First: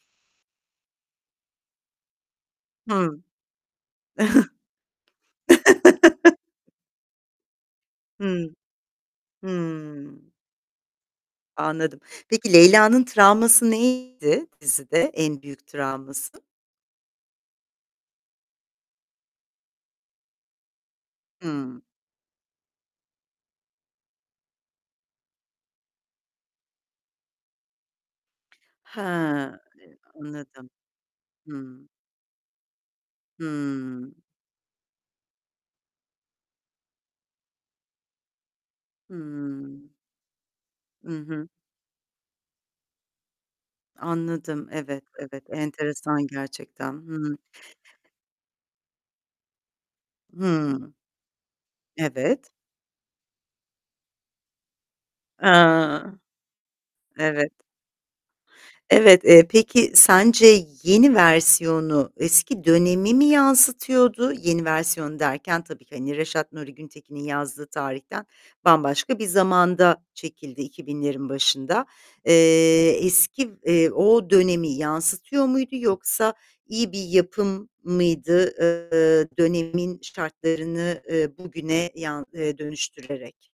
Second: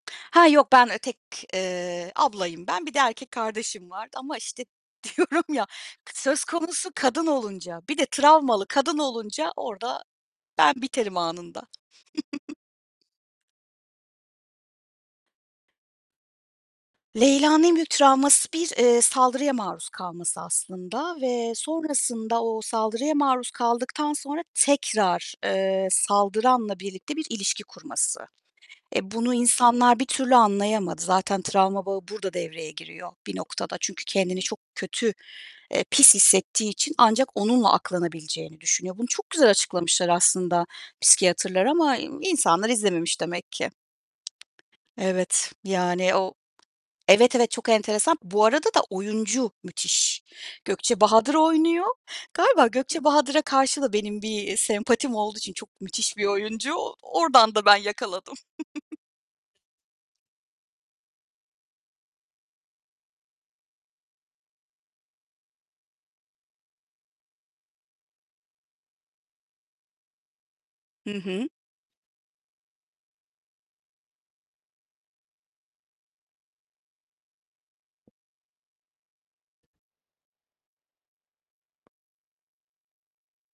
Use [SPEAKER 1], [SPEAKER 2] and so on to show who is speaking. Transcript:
[SPEAKER 1] Ha, yok, ben, eee, tek, eee, ablayım ben, bir de
[SPEAKER 2] Hı.
[SPEAKER 1] erkek kardeşim var ama işte diyorum ya, söz konusu kadın olunca, bir de
[SPEAKER 2] Hımm.
[SPEAKER 1] travmalı kadın olunca orada
[SPEAKER 2] Hımm.
[SPEAKER 1] ben biterim anında.
[SPEAKER 2] Anladım. Peki Leyla'nın travması neydi dizide, en büyük travması?
[SPEAKER 1] Leyla'nın en büyük travması bir, eee, saldırıya maruz kalması aslında ve
[SPEAKER 2] Hımm.
[SPEAKER 1] sonrasında, o saldırıya maruz kaldıktan sonra tekrar, eee, saldıranla birlikte bir ilişki kurması.
[SPEAKER 2] He,
[SPEAKER 1] E, bunu
[SPEAKER 2] e
[SPEAKER 1] insanlar bir türlü
[SPEAKER 2] anladım.
[SPEAKER 1] anlayamadı. Zaten travma
[SPEAKER 2] Hımm.
[SPEAKER 1] bağı burada devreye giriyor bir noktada. Çünkü
[SPEAKER 2] Hıı.
[SPEAKER 1] kendini çok kötü, eee, pis hissettiği için ancak onunla aklanabileceğini düşünüyor. Bunu çok güzel
[SPEAKER 2] Hıı.
[SPEAKER 1] açıklamışlar aslında
[SPEAKER 2] Hı hı.
[SPEAKER 1] psikiyatrlar ama insanlar izlememiş demek ki.
[SPEAKER 2] Anladım. Evet, evet,
[SPEAKER 1] Evet, yani,
[SPEAKER 2] enteresan
[SPEAKER 1] o
[SPEAKER 2] gerçekten.
[SPEAKER 1] evet,
[SPEAKER 2] Hıı.
[SPEAKER 1] evet çok enteresan. Bu arada da oyuncu müthiş.
[SPEAKER 2] Hımm.
[SPEAKER 1] Gökçe Bahadır oynuyor.
[SPEAKER 2] Evet.
[SPEAKER 1] Galiba Gökçe Bahadır'a karşı da benim bir sempatim olduğu için çok
[SPEAKER 2] A,
[SPEAKER 1] müthiş bir oyuncu,
[SPEAKER 2] Evet.
[SPEAKER 1] oradan da ben yakaladım.
[SPEAKER 2] Evet, eee, peki sence yeni versiyonu, eski dönemi mi yansıtıyordu? Yeni versiyon derken tabii ki, hani Reşat Nuri Güntekin'in yazdığı tarihten bambaşka bir zamanda çekildi. iki
[SPEAKER 1] Hı
[SPEAKER 2] binlerin
[SPEAKER 1] hı.
[SPEAKER 2] başında. Eee, eski, eee, o dönemi yansıtıyor muydu, yoksa iyi bir yapım mıydı, eee, dönemin şartlarını, eee, bugüne yan eee, dönüştürerek?